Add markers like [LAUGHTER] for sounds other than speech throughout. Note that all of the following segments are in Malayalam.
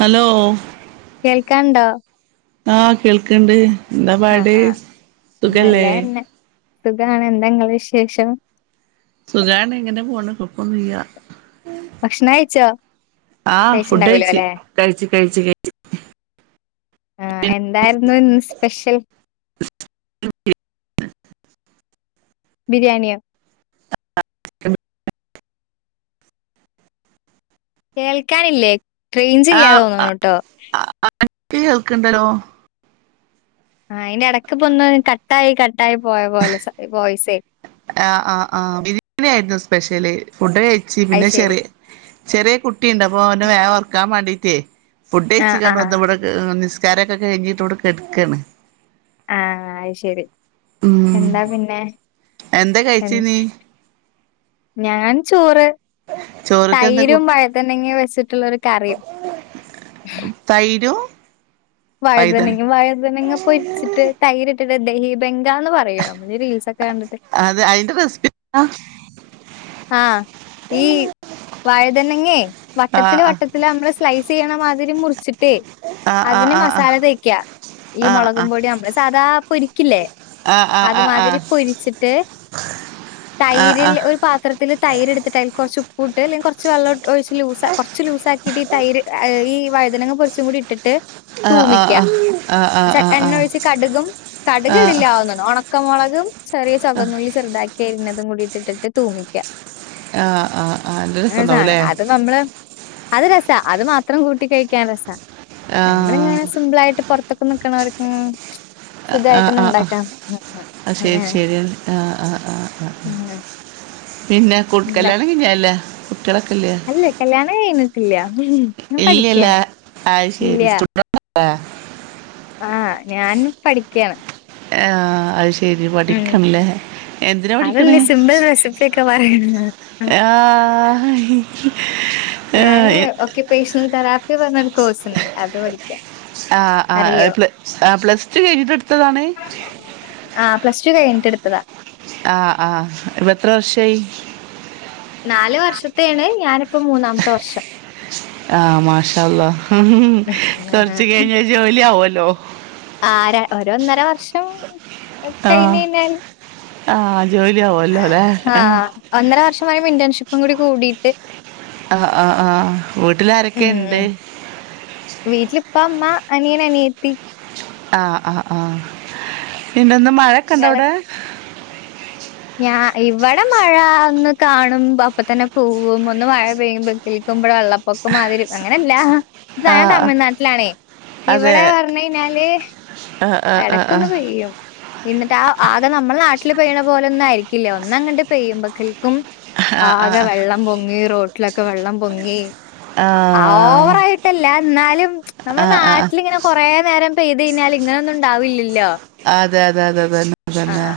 ഹലോ കേൾക്കാണ്ടോ ആ കേൾക്ക്‌ണ്ട് എന്താ ആഹ് പാട് ആഹ് സുഖല്ലേ നല്ലതന്നെ സുഖാണ് എന്താങ്ങള വിശേഷം സുഖാണ് ഇങ്ങനെ പോണ് കൊഴപ്പന്നും ഇല്ല ഭക്ഷണം കഴിച്ചോ ആ ഫുഡ്‌ കഴിച്ചിണ്ടാവൂല കഴിച്ച് ല്ലേ കഴിച്ചു കഴിച്ചു കഴിച്ച് ആ കഴിച്ച് എന്തായിരുന്നു ഇന്ന് സ്പെ സ്പെഷ്യൽ [UNINTELLIGIBLE] ബിരിയാണിയൊ ചിക്കൻ ബിരി [UNINTELLIGIBLE] കേൾക്കാനില്ലേ റേഞ്ച്‌ ഇല്ലാന്ന്തോന്നുണ് ട്ടോ എനിക്ക് കേൾക്ക്‌ണ്ടല്ലോ ആ അതിന്റെ ഇടക്ക് പ്പ ഒന്ന് കട്ടായി കട്ടായി പോയ പോലെ വോയിസേ ആ ആ ആ ബിരിയാണി ആയിരുന്നു സ്പെഷ്യല് ഫുഡ് കഴിച്ച് അത് പിന്നെ ശെരി ചെറിയ ചെറിയ കുട്ടിയുണ്ട് അപ്പൊ അവനെ വേ ഒർക്കാൻ വേണ്ടീട്ടേ ഫുഡ്കഴിച്ച് ആഹ് കാണ്ട് ആഹ് വന്നവിടെ നിസ് ചാരൊക്കെ കഴിഞ്ഞിട്ട് ഇവിടെ കെടുക്കാണ് ആ അയ്ശരി ഉം എന്താ പിന്നെ എന്താ എൻ കഴിച്ച് നീ ഞാൻ ചോറ് ചോറ്ക്കെന്താ തൈരും കൂട്ട് വഴതണങ്ങ വെച്ചിട്ടുള്ളരു കറിയും തൈരും പൈതൽ വഴുതനങ്ങ വഴുതനങ്ങ പൊരിച്ചിട്ട് തൈരി [UNINTELLIGIBLE] ഹീ ബം രാന്ന് പറയോ നമ്മൾ റീൽസ് ഒക്കെ കണ്ടിട്ട് അത് അയിന്റെ റെസിപ്പി ആഹ് ആ ഈ വഴതന്നങ്ങേ വട്ടത്തില് ആഹ് വട്ടത്തില് നമ്മള് സ്ലൈ സീണ മാതിരി മുറിച്ച ട്ടെ ആഹ് അതിന് ആഹ് മസാല ആഹ് തേക്ക ഈ ആഹ് മുളകും പൊടി നമ്മള് സാദാ പൊരിക്കില്ലേ അത് ആഹ് ആഹ് മതിരി ആഹ് ആഹ് പൊരിച്ചിട്ട് തൈരില് ഒരു തില് തൈര് എടുത്തിട്ട് അതില് കുറച്ച് ചുപ്പൂട്ട് അല്ലങ്ക കുറച്ച് വെള്ളട്ട് ഓ ഇച്ചിരി ലൂസ് കുറച്ച് ലൂസാക്കി ടി തൈര് ഈ വയുതനങ്ങ പൊരിച്ചത് കൂടിയിട്ടിട്ട് ആഹ് തൂമിക്ക ആഹ് ആഹ് ച ആഹ് ആഹ് ആഹ് ആഹ് ആഹ് എണ്ണ ഒഴിച്ച് കടുകും കടുകിടില്ലാന്ന് തോന്നുന്നു ഉണക്ക് ഉണക്കമുളകും ചെറിയ ചൊ വന്നുള്ളി ചെറുതാക്കിയരിഞ്ഞതും കൂടിയിട്ടിട്ട് തൂമിക്ക ആ ആ ആ എന്ത സ്വന്തമാവൂലേ അത് നമ്മള് അത് രസാ അത് മാത്രം കൂട്ടി കഴിക്കാൻ രസാ നമ്മളിങ്ങനെ സിംമ്പിളായിട്ട് പുറത് തൊക്കെ നിക്കണാരിക്കും ആ ആ ആ ആ ശരി അങ്ങനെ. ശരി എന്ന ആ ആ ആ ആ ആ പിന്നെ കുടിക്കല്യാണം കഴിഞ്ഞതല്ലേ അല്ലെ കല്യാണം കഴിഞ്ഞ് ഇല്യ ഇല്യല്ല ആ ഇല്ല. ശരി സ്റ്റുഡ വ ആ ഞാൻ പഠിക്കയാണ് ആ അത് ശര് ശെരി ഉം. പഠിക്കണല്ലേ എന്തിനാ പഠിക്കണേ അതല്ലേ സിമ്പിൾ റെസിപ്പിയൊക്കെ പറയണത്. ആ [UNINTELLIGIBLE] ഞാന് ഒക്കെ പേർസണൽ കരാർ പറഞ്ഞൊരു കോഴ്സ്ണ്ട് അത് പഠിക്കാ ആ ആ അറിയോ? പ് ആ പ്ലസ് ടു കഴഞ്ഞിട്ടെടുത്തതാണ് പ്ലസ്ടു കഴിഞ്ഞിട്ടെടുത്തതാ ആ ആ ഇപ്പ എത്ര വർഷായി നാല് വർഷത്തേയാണ് ഞാനിപ്പ മൂന്നാമത്തെ വർഷം ആ മാഷാ അല്ലാഹ് കുറച്ച് വർഷം. കഴിഞ്ഞ് ജോലി ആവുവല്ലോ ഹലോ ആ ര ഒരു ഒന്നര വർഷം ആഹ് കയിഞ്ഞു ഞാൻ ആഹ് ജോലി ആവുല്ലോ അല്ലെ ആ ആഹ് ഒന്നര വർഷമായി ഇന്റേൺഷിപ് അപ്പം കൂടി കൂടിയിട്ട്- ആ ആ ആ വീട്ടിലാരൊക്കെ ഇണ്ട്- വീട്ടില് ഇപ്പ അമ്മ അനിയൻ അനിയത്തി- ആ ആ ആ പിന്നെന്നു- മഴൊക്കെണ്ടൊ ഇങ്ങള് അവിടെ- ഞാ ഇവിടെ മഴ ഒന്ന് കാണുംപ അപ്പ തന്നെ പോവും. ഒന്ന് മഴ പെയ്യുമ്പോ കേൾക്കുമ്പോടെ വെള്ളപ്പൊക്കം മാതിരി അങ്ങനെല്ല ഞാൻ ആഹ് തമിഴ്നാട്ടിലാണേ അതെ ഇവടെ പറഞ്ഞേഞ്ഞാല് ആഹ് ആഹ് ആഹ് എടക്കൊന്ന് പെയ്യും. എന്നിട്ട് ആ ആകെ നമ്മളെ നാട്ടില് പെയ്യ്ണ പോലൊന്നും ആയിരിക്കില്ല്യ ഒന്നങ്ങട്ട് പെയ്യുമ്പക്കൽക്കും ആഹ് ആകെ ആഹ് വെള്ളം പൊങ്ങി റോ ട്ട്ലൊക്കെ വെള്ളം പൊങ്ങി ആഹ് ഓവറായിട്ടല്ല ന്നാലും നമ്മൾ ആഹ് ആഹ് നാട്ടിലിങ്ങനെ കൊറേ നേരം പെയ്തെഴിഞ്ഞാല് ഇങ്ങനൊന്ന്ണ്ടാവില്ല്യല്ലോ അതെ അതെ അതെ അതന്നെ അതന്നെ.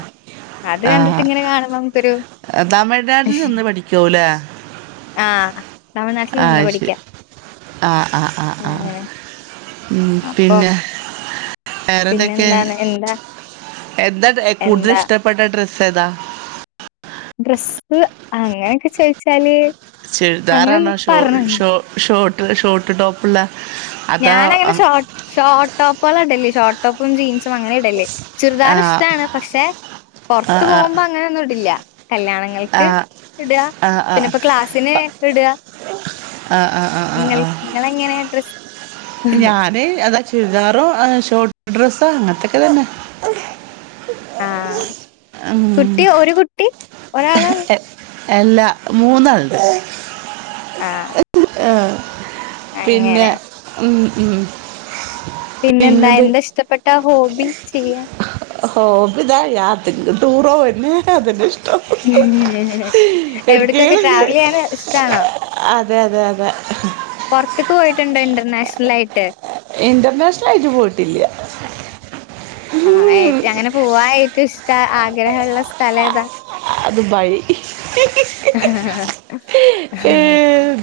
അത് ആ കണ്ടിട്ട് ഇങ്ങനെ കാണുമ്പോ നമുക്കൊരു തമിഴ്നാട്ടിൽ നിന്ന് പഠിക്കാവുലേ ആഹ് തമിഴ്നാട്ടിൽ നിന്ന് ആഹ് ശെരി പഠിക്കാം ആ ആ ആ ആ. അങ്ങനെ. ഉം അപ്പൊ പിന്ന വേറെന്തൊക്കെ പിന്നെന്താണ് എന്താ എന്താ കൂടുതല് എന്താ ഇഷ്ടപ്പെട്ട ഡ്രസ്സേതാ? ഡ്രസ്സ് അങ്ങനൊക്കെ ചോയിച്ചാല് ചുരിദാറാണോ ഷോ ഷോ ഷോ ഷോർട്ട് ടോപ്പ്ളള ഞാാന അങ്ങനെ ഷോ ഷോർട്ടോപ്പോള ഇടല്. ഷോർട്ട്ടോപ്പും ജീൻസും അങ്ങനെ ഇടല്. ആ ചുറുദാർ ഇഷ്ട്ടാണ് പക്ഷെ ആ ആ പുറത്ത് പോകുമ്പോ അങ്ങനൊന്നും ഇടില്ല. ആ ആ കല്യാണങ്ങൾക്ക് ആ ഇട ആ പിന്നെപ്പോ ക്ലാസ്സിന് ഇട. ആ ആ ആ ഇങ്ങൾ ആ ഇങ്ങളെങ്ങനെ ഡ്രസ്സ് ഞാന് അതൊ ചുരിദാറും ഷോർട്ട് ഡ്രസ്സ് അങ്ങനത്തൊക്കെ തന്നെ. ആഹ് [UNINTELLIGIBLE] ഒരാളാ എ- എല്ലാ മൂന്നാൾണ്ട്. ആഹ് ആഹ് പിന്നെ അങ്ങനെ ഉം. ഉം. പിന്നെന്താ പിന്നെന്ത് എന്താ ഇഷ്ടപ്പെട്ട ഹോബിചെയ്യാൻ ടൂറോയിര്ന്ന് അതിൻ്റെ ഷീ എവിടക്കൊക്കെ എവിടേക്കേലും ട്രാവൽ ചെയ്യാന ഇഷ്ടണോ? അതെ അതെ അതെ പുറത്തക്ക് പോയിട്ടുണ്ടോ ഇന്റർനാഷണൽ ആയിട്ട്- ഇന്റർനാഷണൽ ആയിട്ട് പോയിട്ടില്ല്യാ- ആഹ് ആയട്ട് അങ്ങനെ പോവായി- റ്റ് ഇഷ്ട ആഗ്രഹള്ള സ്ഥലം ഏതാ? അതു ബായി- ഏ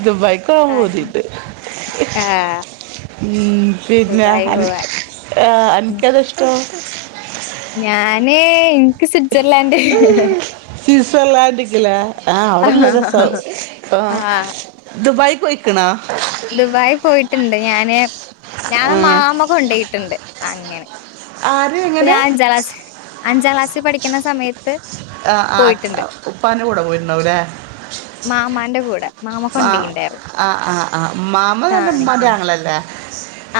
ദുബൈക്കോപോവാൻ ആഹ് പൂതിൻഡ് ആഹ് പിന്ന ദുബായി പോവാൻ അനക്ക് അധ് ഇഷ്ടാ- ഞാന് എനിക്ക് സി സിറ്റ്സർലൻഡിങ്ങില അവിടെല്ലെ രസം ആഹ് ആ പോയിക്കണ ദുബായി പോയിട്ടുണ്ട് ഞാന് ഞാൻ ആ മാമ്മ കൊണ്ടോയി ട്ട്ണ്ട് അങ്ങനെ ആര് ഇപ്പ എങ്ങനെ ഞാൻ അഞ്ചാം ക്ലാസ് അഞ്ചാം ക്ലാസിൽ പഠിക്കുന്ന സമയത്ത് ആഹ് ആ പോയിട്ടുണ്ട്. ഉപ്പാന്റെ കൂടെ പോയിരുന്നാവല്ലേ മാമാന്റെ കൂടെ മാമ മാ കൊണ്ടോയിണ്ടായിരുന്നു ആഹ് ആഹ് ആഹ് മാമ തന്റെ മ്മാന്റെ ആങ്ങളല്ലെ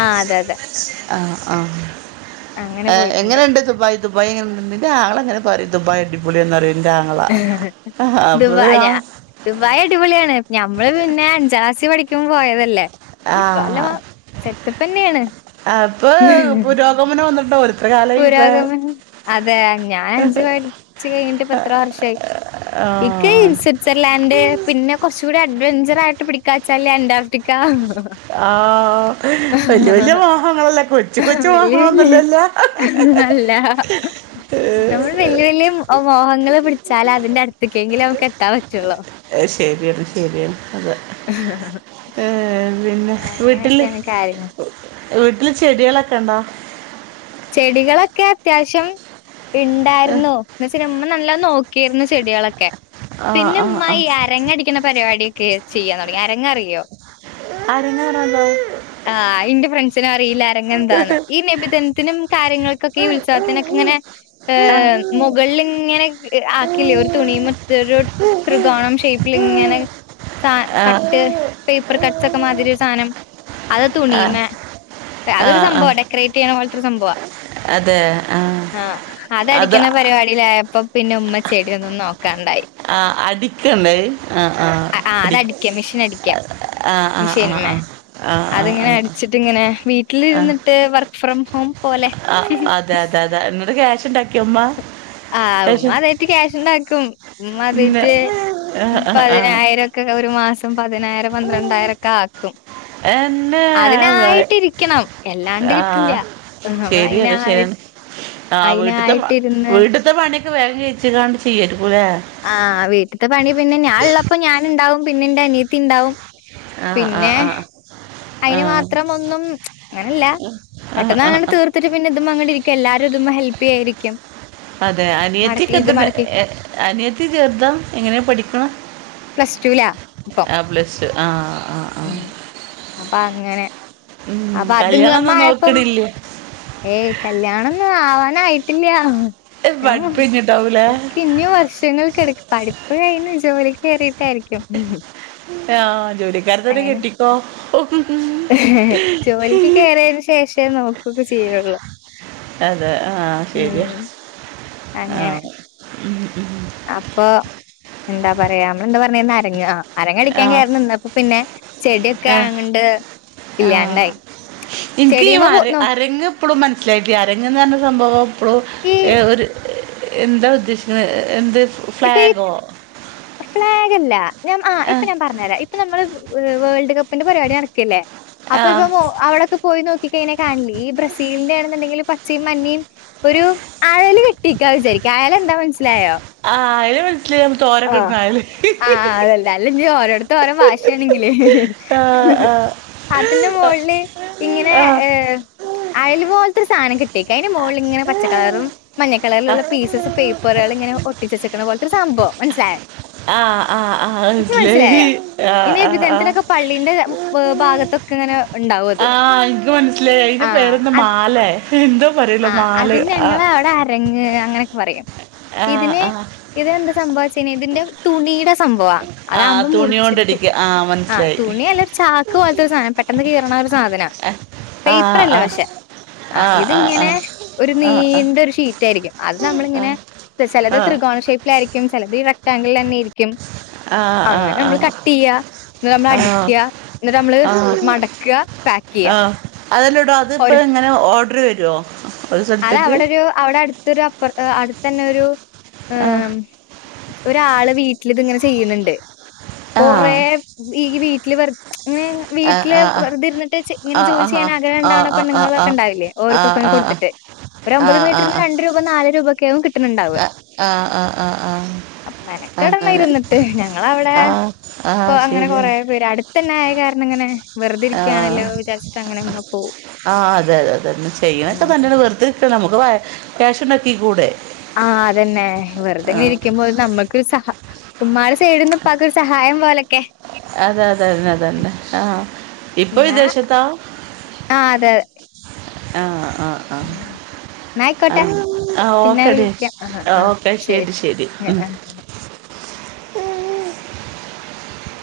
ആ അതെ അതെ ആ ആ അങ്ങനെ പോയിട്ടുണ്ട്. എങ്ങനെണ്ട് ദുബായ് ദുബായ് എങ്ങനൊണ്ട് നിൻ്റെ ആങ്ങള പറിന്ന് ദുബായ് അടിപൊളിയാന്നറിയും ദുബായ ആ ഞാ ദുബായി അടിപൊളിയാണ് ഞമ്മള് പിന്നെ അഞ്ചാം ക്ലാസി പഠിക്കുമ്പോ പോയതല്ലേ ഇപ്പ അല്ല ആഹ് സെറ്റപ്പന്നെയാണ്. അപ്പോ പുരോഗമനം ഒന്നും [UNINTELLIGIBLE] പുരോഗമനം അതെ ഞാൻ അഞ്ചു പഠിച്ച് കഴിഞ്ഞിട്ട് ഇപ്പ എത്ര വർഷമായി ആ ഇക്ക്‌ സ്വിറ്റ്സർലാൻഡ് പിന്നെ കുറച്ചു കൂടി അഡ്വെൻചറാ യിട്ട് പിടിക്കാച്ചാല് അന്റാർട്ടിക്ക ആ വലിയ വല്യ മോഹങ്ങളല്ല കൊച്ചു കൊച്ചു വല്യ മോഹങ്ങളൊന്നുമല്ലല്ല അല്ല നമ്മൾ വലിയ വലിയ മോഹങ്ങൾ പിടിച്ചാല അതിന്റെ അടുത്തേക്കെങ്കില നമുക്ക് എത്താൻ പറ്റുള്ളൂ. ശെരിയാണ് ശരിയാണ് അതെ ഏർ പിന്നെ വീട്ടില് അങ്ങനെയൊക്കെയാണ് കാര്യങ്ങൾ. വീട്ടില് ചെടികളൊക്കെ ഉണ്ടോ ചെടികളൊക്കെ അത്യാവശ്യം ഏ, ഇണ്ടായിർന്നു നമ നല്ല നോക്കിയിർന്ന് ചെടികളൊക്കെ ആ പിന്നെ ആ ഇമ്മ ആ ഈ അരങ്ങടിക്കുന്ന പരിപാടി ക്കെ ചെയ്യാൻതുടങ്ങി അരെങ്ങ്അറിയോ അരങ്ങാറാലോ ആ ഇന്റെ ഫ്രണ്ട്സിന് അറിയില്ല ആരങ്ങ്എന്താന്ന് ഈ നബിദിൻ കാര്യങ്ങൾക്കൊക്കെ ഈ ഉത്സവത്തിനൊക്കെ ഇങ്ങനെ ആ മുകളിൽ ഇങ്ങനെ ആക്കില്ലേ ഒരു തുണി മറ്റരു ത്രികോണം ഷേപ്പിൽ ഇങ്ങനെ അ ആ കട്ട് പേപ്പർ കട്ട്സ് ഒക്കെ മാതിരി ഒരു സാധനം അത് ആ തുണിയമേ ആ അതൊരു ആ സംഭവ ഡെക്കറേറ്റ് ചെയ്യണ പോലത് ഒരു സംഭവം ആ അത് അതടിക്കണ പരിപാടില്ലേ അപ്പൊ പിന്നെ ഉമ്മ ചെടി ഒന്നും നോക്ക ആ അടിക്കണ്ട ആ ആ അടി ക്യാ ആ ആ ആ ആ മിഷീനെ ആ ആ അതിങ്ങനെ ആ അടിച്ചിട്ടിങ്ങനെ ആ വീട്ടിലിര്ന്നിട്ട് വർ ഫ്രം ഹ [UNINTELLIGIBLE] ആ അതെ അതെ അതെ എന്നോട്ട ക്യാഷ് ഇണ്ടാക്കിയമ്മ ആ ഉമ അതായിട്ട് ക്യാഷ് ഇണ്ട ആക്കും ഉമ്മ ഇന്ന് അതിട്ട് ആ ആ ആ പതിനായിരംക്കെ ഒരു മാസം പതിനായിരം പന്ത്രണ്ടായിരം ഒക്കെ ആക്കും എന്നെ അതിനായിട്ടിരിക്കണം എല്ലാണ്ട് ആ കിട്ടില്ല ശരിയാണ് നമ്മളയ്നായി ശരിയാണ് അയിനായിട്ടിരുന്ന് ഇത്ര പണിയൊക്കെ വേം കഴച്ചുകാണ്ട് ചെയ്യലും ആ വീട്ടത്തെ പണി പിന്നെ ഞാനുള്ളപ്പോ ഞാനൻ ഉണ്ടാവും പിന്നെ എന്റെ അനിയത്തി ഉണ്ടാവും അ അ അ അതിന് മാത്രം ഒന്നും അങ്ങനല്ല ആഹ് പെട്ടെന്ന് ആഹ് അങ്ങെ ആഹ് തീർത്തിട്ട് പിന്നെ തും അങ്ങട്ട്ഇരിക്ക എല്ലാരും ഇതും ഹെൽപ്പ് ചെയ ആയിരിക്കും അതെ അനിയത്തി ക അനിയത്തി ചേർതഎങ്ങനെയാ പഠിക്കണം പ്ലസ് ടൂലാ ഇപ്പം ആ പ്ലറ്റു അ അ അ ഇങ്ങനെ അപ്പ അതിങ്ങ് അമ്മ ആയപ്പം നോക്ക്ണില്ലേ ഏയ് കല്യാണംന്ന് ആവാനായി കല്യാണം മ് ഞാൻ [UNINTELLIGIBLE] പഠിപ്പയ്ഞ്ഞിട്ടാവൂലേ എക്ക് ഇനീ വർഷങ്ങൾ കെടക്ക് പഠിപ്പ് കഴിഞ്ഞ് ജോലി കേറീം എ ആഹ് ജോലിക്കാര തന്നെ അങ്ങനെ കെട്ടിക്കോ ഓ ജോലിക്ക് കേറിയതിനു ശേഷേ നോക്കൊക്കെ ചെയ്യെ ഒള്ളൂ അതെ ആഹ് ശെരിയാ ഉം അങ്ങനെ ഉം ഉം അപ്പൊ എന്താ പറയാ നമ്മള് എന്ത് പറഞ്ഞേന്നാ അരങ്ങ് ആ അരങ്ങടിക്കാൻ ആഹ് കേറി നിന്നപ്പം പിന്നെ ചെടിയൊക്കെ ആഹ് അങ്ങണ്ട് ഇല്യാണ്ടായി. ആഹ് ചെടീമ്മ പൂ ന്നു പോന്നോ പ്പൊളും മനസ്സിലായിട്ടില്ല അരങ്ങന തഞ്ഞാണ് സംഭവം പ്പ്ളോ ഈ ഏ ഒര് എന്താ ഉദ്ദേശിക്കണേ ഏ എന്ത് ഇപ്പ ഫ്ലാഗോ ഈത് ഫ്ളാഗ് അല്ല ഞാമ് ആഹ് ആ ഇപ്പ ഞാൻ പറഞ്ഞരാ ഇപ്പ ഞമ്മള് പ് വേ വേൾഡ് കപ്പിന്റെ പരിപാടി നടക്ക്അല്ലേ അപ്പ ആ ഇപ്പൊ മോ അവിടൊക്ക പോയി നോക്കിക്കയിനെ കാണില്ലേ ഈ ബ്രസീലിന്റെ ആണെന്നുണ്ടെങ്കിലും പച്ചേം മഞ്ഞേം ഒരു ആയല് കെട്ടിക്കാ വിചാരിക്ക ആയലെന്താ മനസ്സിലായോ ആ അതിന് മനസ്സിലായി നമ്മൾ അ തോരൊക്കെ ഇടുന്ന ആള് അ അ അതെല്ലെ അല്ല ഇഞ്ഞി ഓരോടത്ത് ഓരോ ഭാഷേണങ്കില് ആ അതിന്റെ മോളില് ഇങ്ങനെ ആ ആ ഏർ അയല് പോല്ത്തൊരു സാ അനം കിട്ടി ക്കേനു മോളിലിങ്ങനെ പച്ചക്കളറും മഞ്ഞ കളറിലുള്ള പീസസ് പേപ്പറേള് ഇങ്ങനെ ഒട്ടിച്ചെച്ച ക് ക്കണപോലത്തൊര് സംഭവം മനസ്സിലായ അ അ അ മനസിലായി ഹി അ അ അ വ് ഭാഗത്തൊക്ക ഇങ്ങനെ ഉണ്ടാവും അത്. ആഹ് എനിക്ക് മനസ്സിലേ അയിന്റെ ആഹ്. പേരെന്ത് അത് മാലേ എന്താ പറയോല മാലേ ആ എ അങ്ങനെയൊക്ക പറയാം ആ ഇതിനെ ആ ഇതിനെന്ത് സംഭവച്ചേനെ ഇതിന്റെ തുണിയുടെ സംഭവാ ആ അതാകുമ്പോ തുണി മുറിച്ചിട്ടു കൊണ്ടടിക്കുക ആ ആഹ് മനസ്സിലായി തുണി അല്ലരു ചാക്ക് പോലത്ത ഒരു സാധനം പെ പെട്ടെന്ന് കേറണ ഒരു സാധനം ആഹ് ആ ആഹ് ആഹ് ആ ഒരു നീണ്ട ഒരു ഷീറ്റായിരിക്കും അത് നമ്മളിങ്ങനെ ചിലത് ത്രി കോണ ഷേപ്പിലായിരിക്കും ചിലതീ റെക്ട്ടാങ്കിളിന്നേര്ക്കും അങ്ങനെ നമ്മൾ കട്ടെയ്യാ എന്നിട്ട് നമ്മൾ അടിക്കുക എന്നിട്ട നമ്മൾ മടക്കുക പാക്ക് ചെയ്യ അതല്ലെടോ അത് ഇപ്പെ എങ്ങനെ ഓർഡർ വരേ അതവിടൊരു അവിടെ അപ്പുറത്ത് അടുത്തെന്നെ ഒരു ആ മ് ഒരാള് വീട ഇതിങ്ങനെ ചെയ്യ്ന്ന്ണ്ട് ആ കൊറേ ഈ ലിവർ ഇങ്ങന ആ വീട്ടില് ആ ആ വെറ്തെ ഇരുന്നിട്ട് ചെ ഇങ്ങനെ ആ ജോലി ആ ചെയ്യാൻ ആ ആ ആ ആ ആ ആ ആ ആഗ്രഹാണ്ടാവ്ണ ആ പെണ്ണ്ങ്ങൾ ഒക്കെ ഇണ്ടാവില്യേ ഓര്ക്കൊക്കെ ആ കൊടുത്തി ഒരു അമ്പത് മീറ്ററിന് രണ്ട് രൂപ നാ നാലു രൂപയ്ക്ക് ആവും കിട്ടുക കിട്ട്ണണ്ടാവാ ആ ആ ആ അപ്പൊമെനക്കെടണം അങ്ങനെ ഇരിന്നിട്ട് ഞങ്ങളവടെ ആ ആ ഇപ്പൊ അങ്ങനെ കൊറേ ശരിയാണ് പേര് അടുത്തന്നെ കേർണ ഇങ്ങനെ വെറുതെ അ ഇരിക്കുകയാണല്ലോ വിചാരിച്ചിട്ട് അങ്ങനെ ഉമ്മ പോവും. അതെ അതെ തെ ചെയ്യുന്നതൊക്കെ ഉം നല്ലതന്നെ നമ്മുക്ക് ക്യാഷ് ഉണ്ടാക്കികൂടെ ആഹ് അതന്നെ വെറുതെങ്ങെനെ ഇരിക്കുമ്പോ നമ്മക്ക് ഉമ്മാര് ചെയ്യുന്നത് ഉപ്പാക്ക് സഹായം പോലെ അത അതെന്നെ അതന്നെ ആഹ ഇപ്പൊ എന്നാ വിദേശത്താ ആ അതെ അതെ ആഹ അ ഉം. എന്നാ അ അ ആയിക്കോട്ടെ അ പിന്നെ ഓക്കെ ഡി വിളിക്കാം ആ ആ ഓക്കെ ശരി ശരി ആ മ് ആ. മ്